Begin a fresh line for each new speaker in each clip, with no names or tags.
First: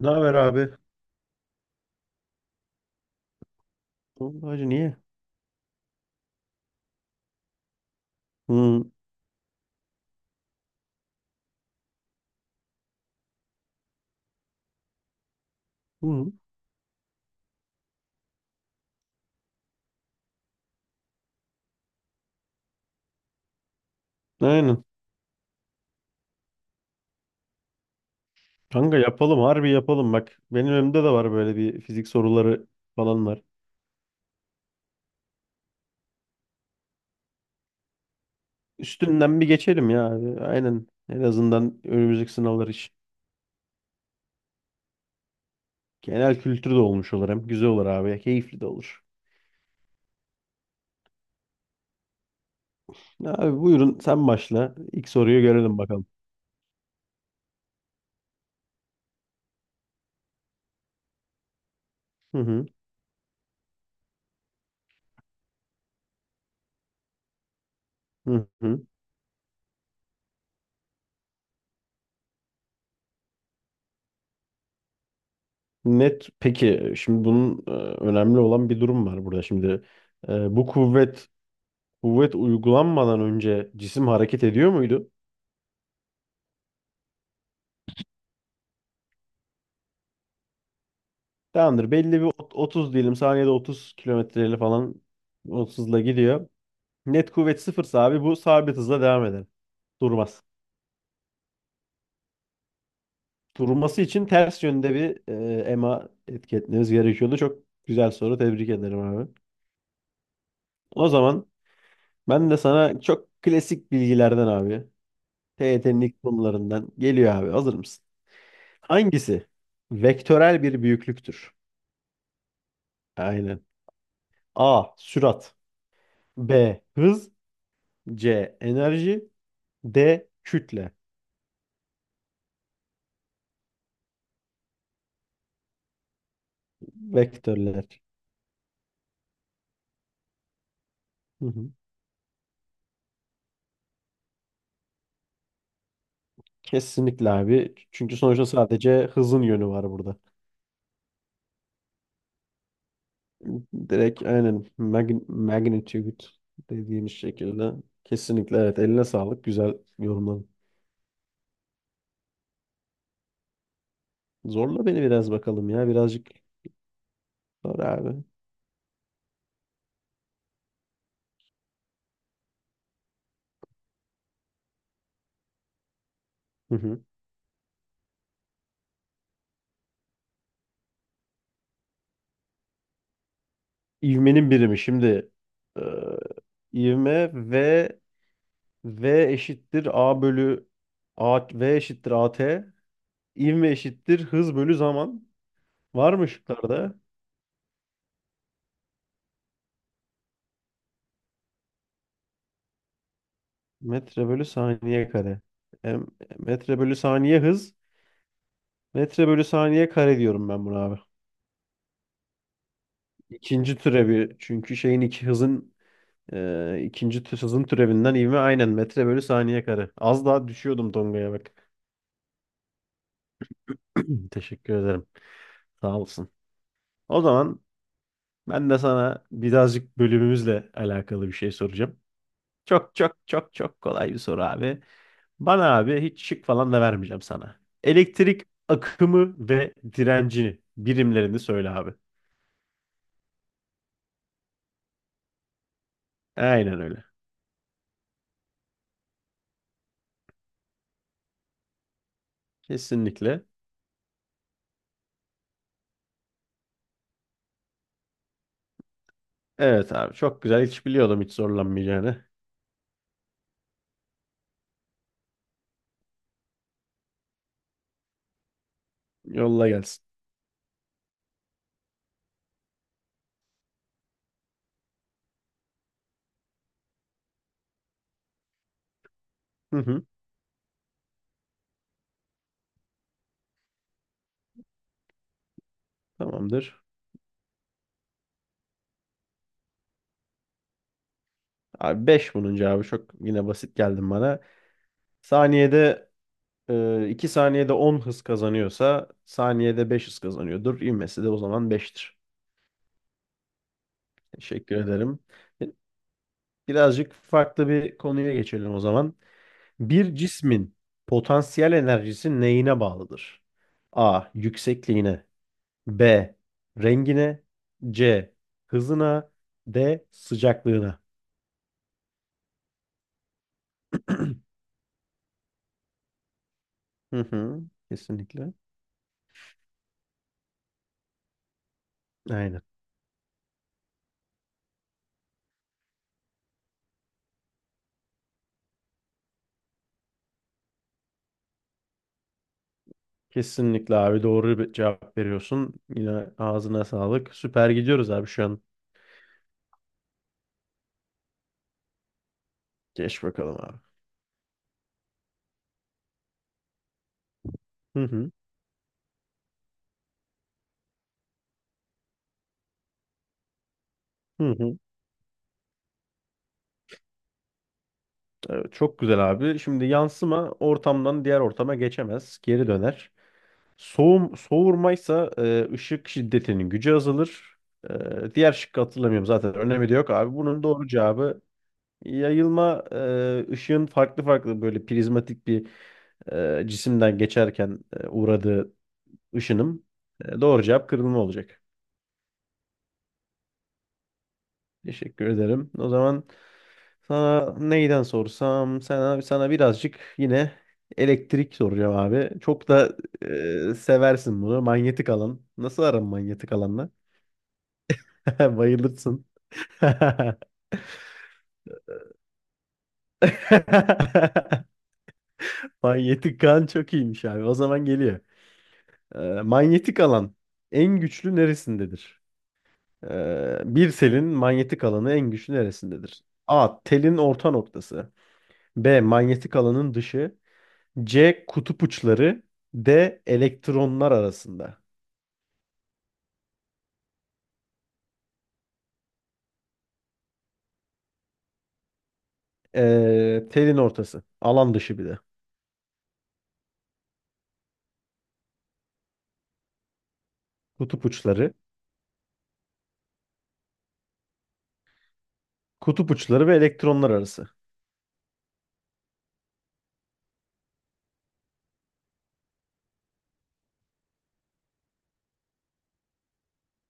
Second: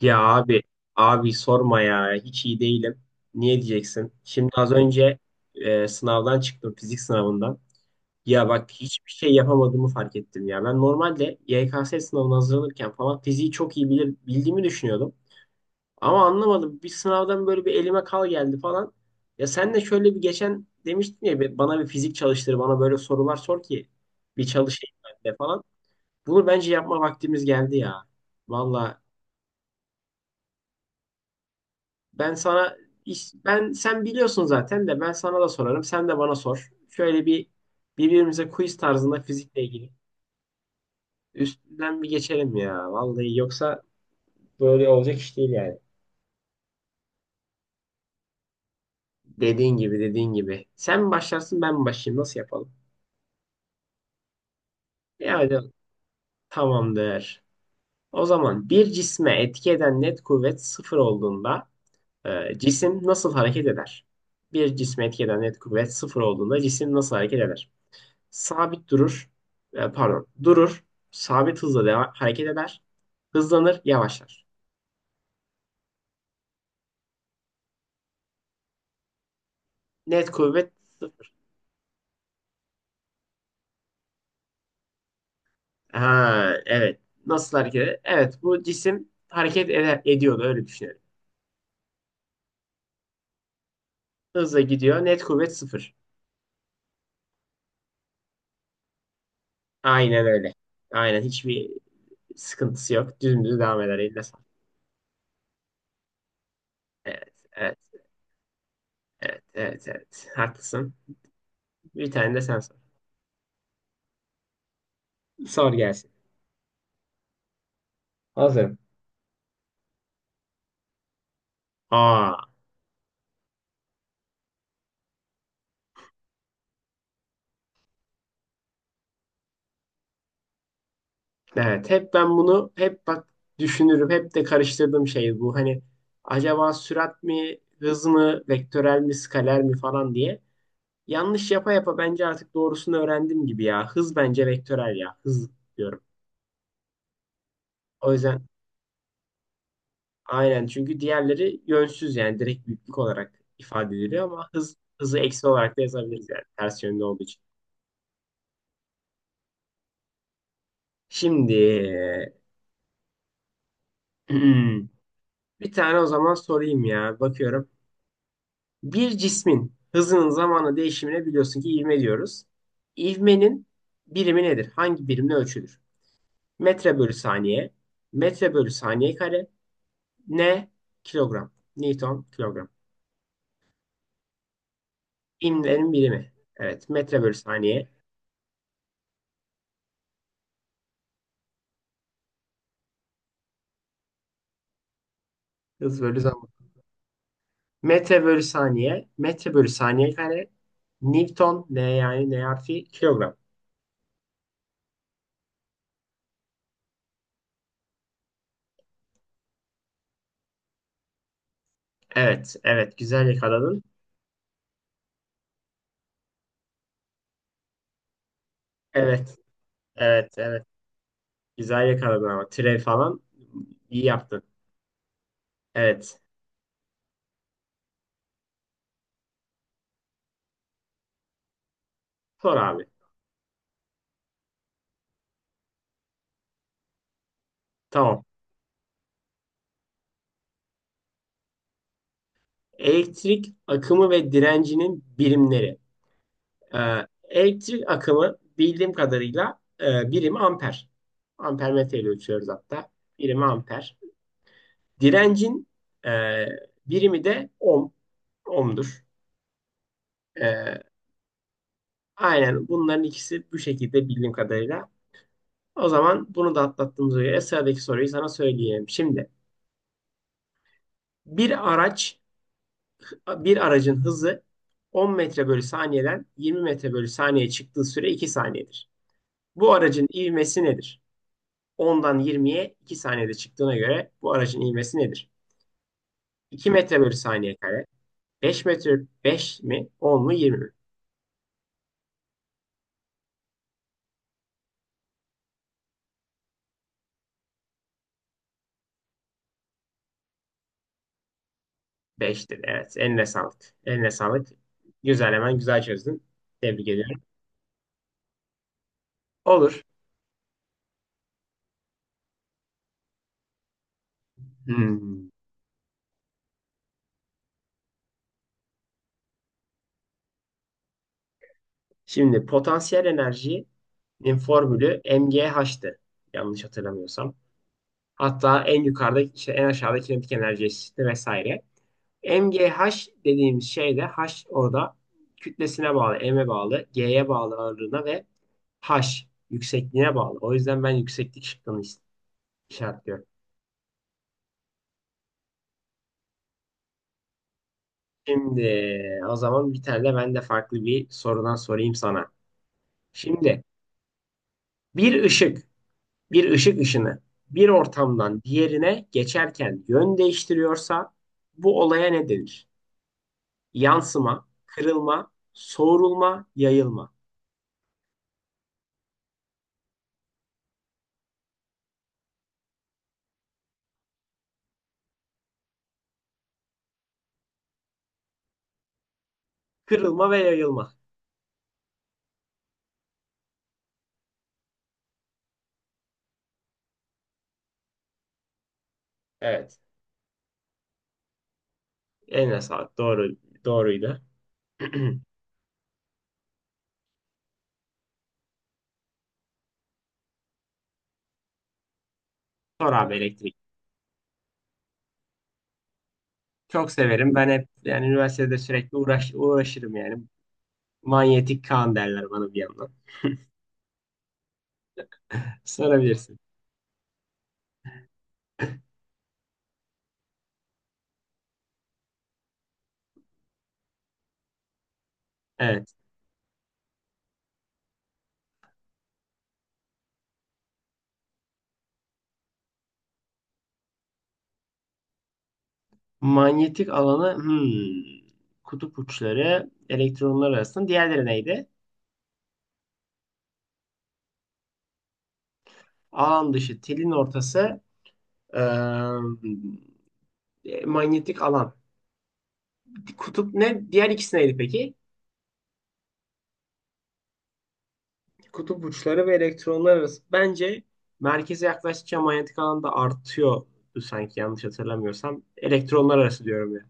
Ne
Ya
haber
abi,
abi?
abi sorma ya. Hiç iyi değilim. Niye diyeceksin?
Oğlum
Şimdi
Hacı
az
niye?
önce sınavdan çıktım, fizik sınavından. Ya bak
Hı,
hiçbir şey yapamadığımı fark ettim ya. Ben normalde YKS sınavına hazırlanırken falan fiziği çok iyi bilir, bildiğimi düşünüyordum. Ama
hı.
anlamadım. Bir sınavdan böyle bir elime kal geldi falan. Ya sen de şöyle bir geçen demiştin ya, Bana bir fizik çalıştır, bana böyle sorular sor ki bir
Aynen.
çalışayım ben de falan." Bunu bence yapma vaktimiz geldi ya. Vallahi
Kanka yapalım, harbi yapalım bak. Benim önümde de var böyle bir fizik
Ben
soruları
sana
falan var.
ben sen biliyorsun zaten de ben sana da sorarım. Sen de bana sor. Şöyle bir birbirimize quiz tarzında
Üstünden bir
fizikle ilgili
geçelim ya abi. Aynen. En azından
üstünden bir
önümüzdeki
geçelim
sınavlar
ya.
için.
Vallahi yoksa böyle olacak iş değil yani.
Genel kültür de olmuş olur hem. Güzel olur abi. Keyifli de olur.
Dediğin gibi dediğin gibi. Sen mi başlarsın ben mi başlayayım? Nasıl yapalım?
Abi buyurun sen başla. İlk soruyu
Yani
görelim bakalım.
tamamdır. O zaman bir cisme etki eden net kuvvet sıfır olduğunda
Hı hı.
cisim nasıl hareket eder? Bir cisme etki eden net kuvvet sıfır olduğunda cisim nasıl hareket eder?
Hı hı.
Sabit durur. E, pardon. Durur. Hareket eder. Hızlanır. Yavaşlar.
Net. Peki şimdi bunun önemli olan bir durum var burada. Şimdi
Net
bu
kuvvet
kuvvet
sıfır.
kuvvet uygulanmadan önce cisim hareket ediyor muydu?
Ha, evet. Nasıl hareket eder? Evet. Bu cisim hareket eder, ediyordu. Öyle düşünelim.
Tamamdır. Belli bir 30 diyelim. Saniyede 30 kilometreyle
Hızla
falan
gidiyor. Net kuvvet sıfır.
30'la gidiyor. Net kuvvet sıfırsa abi bu sabit hızla devam eder.
Aynen
Durmaz.
öyle. Aynen. Hiçbir sıkıntısı yok. Dümdüz devam eder.
Durması
Eline
için
sağlık.
ters yönde bir EMA etki etmemiz gerekiyordu.
Evet.
Çok
Evet.
güzel soru. Tebrik ederim abi.
Evet. Evet. Evet. Haklısın.
O zaman
Bir tane de
ben de
sen sor.
sana çok klasik bilgilerden abi.
Sor
TYT'nin
gelsin.
ilk konularından geliyor abi. Hazır mısın?
Hazırım.
Hangisi vektörel bir büyüklüktür?
Aa.
Aynen. A. Sürat. B. Hız. C. Enerji. D. Kütle.
Evet, hep ben bunu hep bak düşünürüm. Hep de karıştırdığım şey bu. Hani acaba sürat mi,
Vektörler.
hız mı, vektörel mi, skaler mi falan diye.
Hı
Yanlış
hı.
yapa yapa bence artık doğrusunu öğrendim gibi ya. Hız bence vektörel ya. Hız diyorum.
Kesinlikle abi.
O
Çünkü
yüzden
sonuçta sadece hızın yönü var burada.
aynen çünkü diğerleri yönsüz yani direkt büyüklük olarak ifade
Direkt
ediliyor ama
aynen
hız hızı eksi olarak da
magnitude
yazabiliriz yani ters yönde
dediğimiz
olduğu için.
şekilde. Kesinlikle evet. Eline sağlık. Güzel yorumladın.
Şimdi
Zorla beni biraz bakalım
bir
ya.
tane o
Birazcık
zaman sorayım ya. Bakıyorum.
zor abi.
Bir cismin hızının zamanla değişimine biliyorsun ki ivme diyoruz. İvmenin birimi nedir? Hangi birimle ölçülür?
Hı
Metre
hı.
bölü saniye, metre bölü saniye kare, ne? Kilogram. Newton kilogram.
İvmenin birimi. Şimdi e,
İvmenin birimi. Evet, metre
ivme
bölü saniye,
V eşittir A bölü A, V eşittir a t. İvme eşittir hız bölü zaman.
hız
Var
bölü
mı
zaman.
şıklarda?
Metre bölü saniye, metre bölü saniye kare, Newton, ne yani ne artı kilogram.
Metre bölü saniye kare. Em- metre bölü saniye hız. Metre bölü saniye kare diyorum ben buna abi.
Evet, evet, güzel
İkinci
yakaladın.
türevi. Çünkü şeyin iki hızın hızın türevinden ivme aynen metre bölü
Evet,
saniye kare. Az
evet,
daha
evet.
düşüyordum Tonga'ya bak.
Güzel yakaladın ama. Türev falan iyi yaptın.
Teşekkür ederim. Sağ
Evet.
olsun. O zaman ben de sana birazcık bölümümüzle alakalı bir şey soracağım.
Sor abi.
Çok çok çok çok kolay bir soru abi. Bana abi hiç şık falan da vermeyeceğim sana.
Tamam.
Elektrik akımı ve direncini birimlerini söyle abi.
Elektrik akımı ve direncinin birimleri.
Aynen öyle.
Elektrik akımı bildiğim kadarıyla birim amper. Ampermetre ile ölçüyoruz hatta.
Kesinlikle.
Birimi amper. Direncin e, birimi de ohm. Ohm'dur.
Evet abi çok güzel.
Ee,
Hiç biliyordum hiç zorlanmayacağını.
aynen bunların ikisi bu şekilde bildiğim kadarıyla. O zaman bunu da atlattığımıza göre sıradaki soruyu sana söyleyeyim. Şimdi
Yolla gelsin.
bir araç bir aracın hızı 10 metre bölü saniyeden 20 metre bölü saniye çıktığı süre 2 saniyedir. Bu
Hı hı,
aracın ivmesi nedir? 10'dan 20'ye 2 saniyede çıktığına göre bu aracın ivmesi nedir? 2
tamamdır.
metre bölü saniye kare. 5 metre, 5 mi, 10 mu, 20 mi?
Abi 5 bunun cevabı çok yine basit geldin bana. Saniyede 2 saniyede 10 hız kazanıyorsa saniyede 5 hız kazanıyordur. İvmesi de o zaman beştir.
5'tir evet. Eline sağlık. Eline sağlık.
Teşekkür ederim.
Güzel hemen
E,
güzel çözdün. Tebrik
Birazcık
ediyorum.
farklı bir konuya geçelim o zaman.
Olur.
Bir cismin potansiyel enerjisi neyine bağlıdır? A. Yüksekliğine.
Hmm.
B. Rengine. C. Hızına. D. Sıcaklığına.
Şimdi potansiyel enerjinin formülü MGH'tı. Yanlış
Hı
hatırlamıyorsam.
hı, kesinlikle.
Hatta en yukarıda işte en aşağıda kinetik enerji eşitliği vesaire.
Aynen.
MGH dediğimiz şey de H orada kütlesine bağlı, M'e bağlı, G'ye bağlı ağırlığına ve H yüksekliğine bağlı. O yüzden ben yükseklik şıkkını işaretliyorum.
Kesinlikle abi doğru bir cevap veriyorsun. Yine ağzına sağlık. Süper gidiyoruz abi şu an.
Şimdi o zaman bir tane de ben de farklı bir sorudan sorayım sana.
Geç bakalım
Şimdi
abi.
bir ışık, bir ışık ışını bir
Hı hı.
ortamdan diğerine geçerken yön değiştiriyorsa bu olaya ne denir? Yansıma,
Hı hı.
kırılma, soğurulma, yayılma.
Evet, çok güzel abi. Şimdi yansıma ortamdan diğer ortama geçemez. Geri döner. Soğum, soğurmaysa ışık şiddetinin gücü azalır. Diğer şıkkı hatırlamıyorum zaten. Önemi de yok
Kırılma
abi.
ve
Bunun doğru
yayılma.
cevabı yayılma, ışığın farklı farklı böyle prizmatik bir cisimden geçerken uğradığı
Evet.
ışınım. Doğru cevap kırılma olacak.
Eline sağlık. Doğru, doğruydu.
Teşekkür ederim. O zaman sana neyden sorsam, sana birazcık yine elektrik soracağım abi. Çok
Sor
da
abi elektrik.
seversin bunu. Manyetik alan. Nasıl aran manyetik alanla?
Çok severim. Ben hep yani üniversitede sürekli
Bayılırsın.
uğraş, uğraşırım yani. Manyetik kan derler bana bir yandan. Sorabilirsin.
Manyetik alan çok iyiymiş abi. O zaman geliyor. Manyetik alan en güçlü neresindedir? Bir selin manyetik alanı en güçlü
Evet.
neresindedir? A. Telin orta noktası. B. Manyetik alanın dışı. C. Kutup uçları. D. Elektronlar arasında.
Manyetik alanı kutup uçları elektronlar arasında. Diğerleri neydi?
Telin ortası. Alan dışı bir de.
Alan dışı, telin ortası, eee,
Kutup
manyetik
uçları.
alan. Kutup ne? Diğer ikisi neydi peki?
Kutup uçları ve elektronlar arası.
Kutup uçları ve elektronlar arası. Bence merkeze yaklaştıkça manyetik alan da artıyor sanki yanlış hatırlamıyorsam. Elektronlar arası diyorum ya.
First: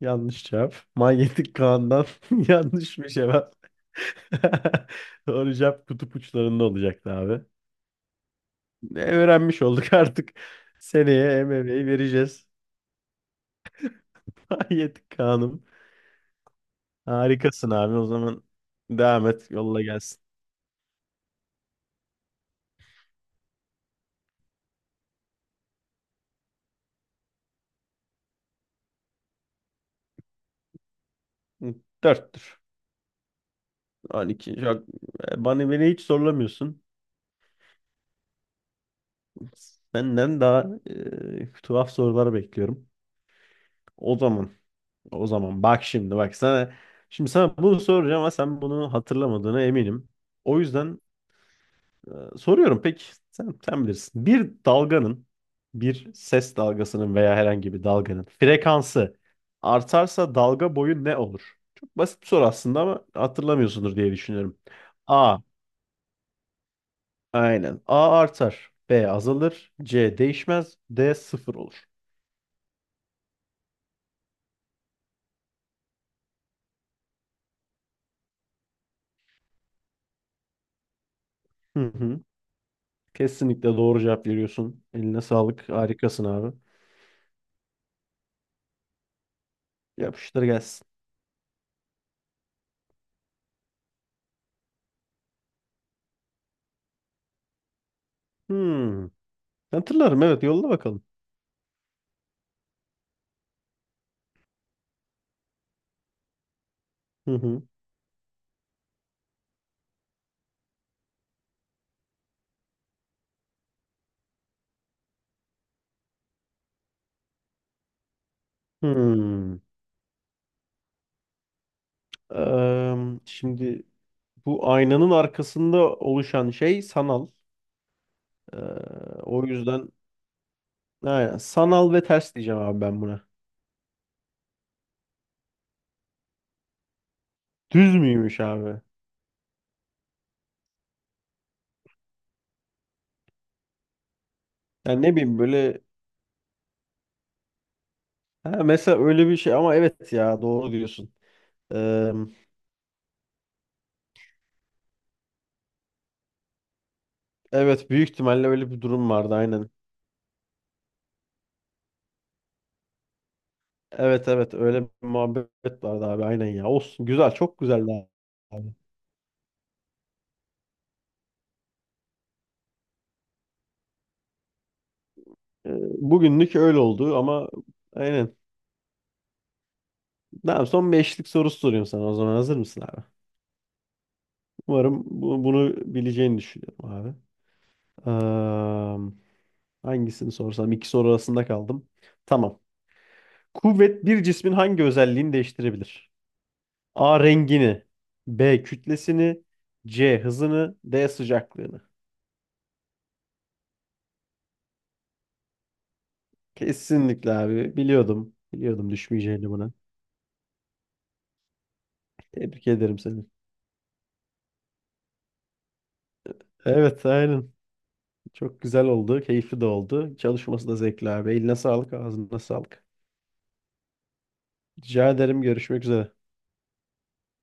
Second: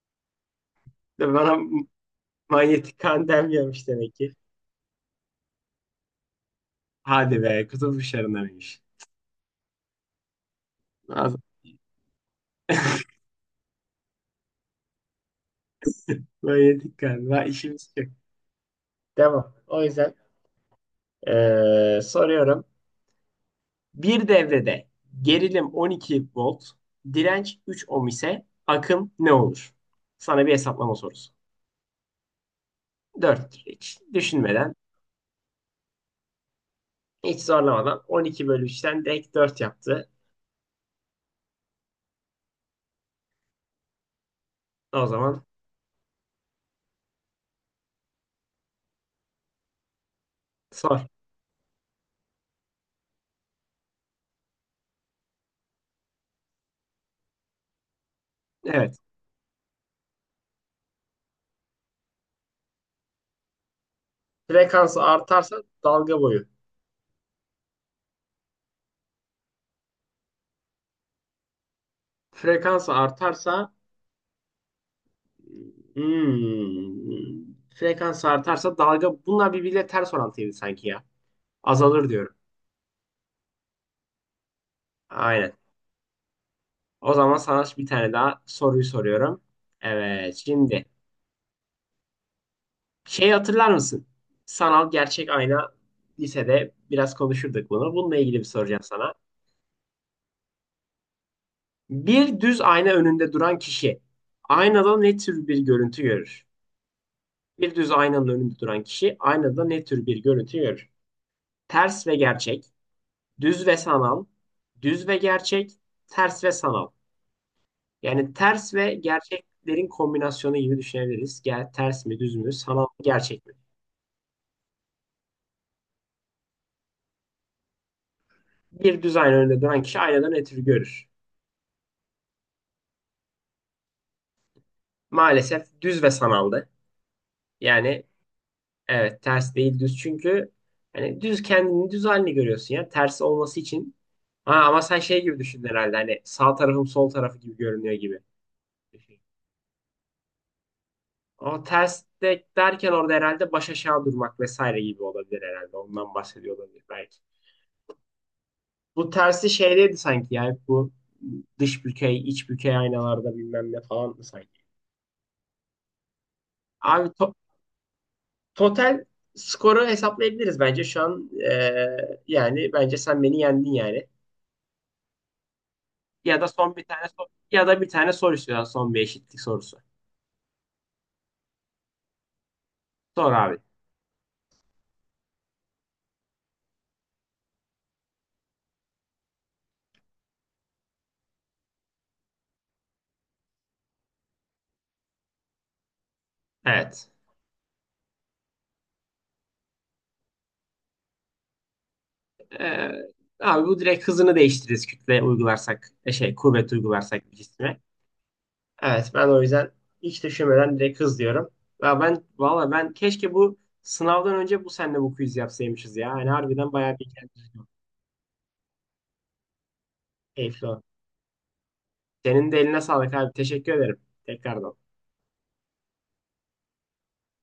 Yanlış cevap.
De
Manyetik
bana
kandan yanlış
manyetik
bir
kan
cevap.
denmiyormuş demek ki.
Doğru cevap kutup uçlarında olacaktı
Hadi
abi.
be kutup uçlarındanmış.
Öğrenmiş olduk artık.
Lazım.
Seneye MMA'yi vereceğiz. Hayet Kaan'ım.
Manyetik kan. Daha
Harikasın
işimiz
abi. O
yok.
zaman devam et.
Devam.
Yolla
O yüzden
gelsin.
eee, soruyorum. Bir devrede gerilim 12 volt, direnç 3 ohm ise akım ne olur? Sana bir hesaplama sorusu.
Dörttür.
4. Hiç
12.
düşünmeden.
Bana beni hiç zorlamıyorsun.
Hiç zorlamadan 12 bölü 3'ten direkt 4 yaptı.
Senden daha tuhaf sorular bekliyorum. O zaman.
O
O
zaman
zaman bak şimdi bak sana. Şimdi sana bunu soracağım ama sen bunu hatırlamadığına eminim. O yüzden
sor.
Soruyorum peki sen bilirsin. Bir ses dalgasının veya herhangi bir dalganın
Evet.
frekansı artarsa dalga boyu ne olur? Çok basit bir soru aslında ama hatırlamıyorsundur diye düşünüyorum.
Frekansı
A.
artarsa dalga boyu.
Aynen. A artar. B azalır. C değişmez. D sıfır olur.
Frekansı artarsa, frekansı artarsa dalga, bunlar birbiriyle ters orantıydı sanki ya.
Hı
Azalır
hı.
diyorum.
Kesinlikle doğru cevap veriyorsun. Eline
Aynen.
sağlık. Harikasın abi.
O zaman sana bir tane daha soruyu soruyorum. Evet
Yapıştır
şimdi
gelsin.
şey hatırlar mısın? Sanal gerçek ayna lisede biraz konuşurduk bunu. Bununla ilgili bir soracağım
Hmm.
sana.
Hatırlarım evet, yolla bakalım.
Bir düz ayna önünde duran kişi aynada ne tür bir görüntü görür?
Hı hı.
Bir düz aynanın önünde duran kişi aynada ne tür bir görüntü görür? Ters ve gerçek, düz ve sanal, düz ve gerçek, ters ve sanal. Yani ters ve
Hmm.
gerçeklerin kombinasyonu gibi düşünebiliriz. Gel, ters mi, düz mü, sanal mı,
Eee,
gerçek mi?
şimdi bu aynanın arkasında oluşan şey sanal. Ee,
Bir düz ayna
o
önünde duran
yüzden
kişi aynada ne tür görür?
aynen, sanal ve ters diyeceğim abi ben buna.
Maalesef düz ve sanaldı.
Düz
Yani
müymüş abi?
evet, ters değil düz çünkü hani düz kendini, düz halini görüyorsun ya ters olması için. Ha, ama sen
Yani ne
şey gibi
bileyim
düşün
böyle,
herhalde, hani sağ tarafım sol tarafı gibi görünüyor gibi.
ha, mesela öyle bir şey, ama evet ya doğru diyorsun.
O ters
Ee,
de derken orada herhalde baş aşağı durmak vesaire gibi olabilir herhalde. Ondan bahsediyor olabilir belki.
evet büyük ihtimalle öyle bir
Bu
durum vardı
tersi
aynen.
şeydeydi sanki yani bu dış bükey, iç bükey aynalarda bilmem ne falan mı
Evet,
sanki?
evet öyle bir muhabbet vardı abi aynen ya. Olsun,
Abi
güzel, çok güzeldi abi.
total skoru hesaplayabiliriz bence şu an. Yani bence sen beni yendin yani.
Ee,
Ya da
bugünlük
son
öyle
bir tane
oldu ama
ya da bir tane soru
aynen.
istiyorlar. Son bir eşitlik sorusu.
Tamam, son beşlik sorusu soruyorum sana o zaman, hazır mısın abi?
Sor abi.
Umarım bunu bileceğini düşünüyorum abi. Am, hangisini sorsam? İki soru arasında kaldım. Tamam. Kuvvet bir cismin hangi özelliğini değiştirebilir?
Evet.
A. Rengini. B. Kütlesini. C. Hızını. D. Sıcaklığını.
Ee, Abi bu direkt hızını değiştiririz kütle uygularsak. Şey kuvvet uygularsak
Kesinlikle
bir
abi.
cisme.
Biliyordum. Biliyordum
Evet ben o
düşmeyeceğini
yüzden
buna.
hiç düşünmeden direkt hız diyorum. Ya ben
Tebrik
valla, ben
ederim seni.
keşke bu sınavdan önce bu senle bu quiz yapsaymışız ya. Yani harbiden bayağı bir
Evet, aynen. Çok güzel oldu. Keyifli de oldu.
keyifli
Çalışması da
o.
zevkli abi. Eline sağlık, ağzına
Senin de eline
sağlık.
sağlık abi. Teşekkür ederim. Tekrardan.
Rica ederim. Görüşmek üzere.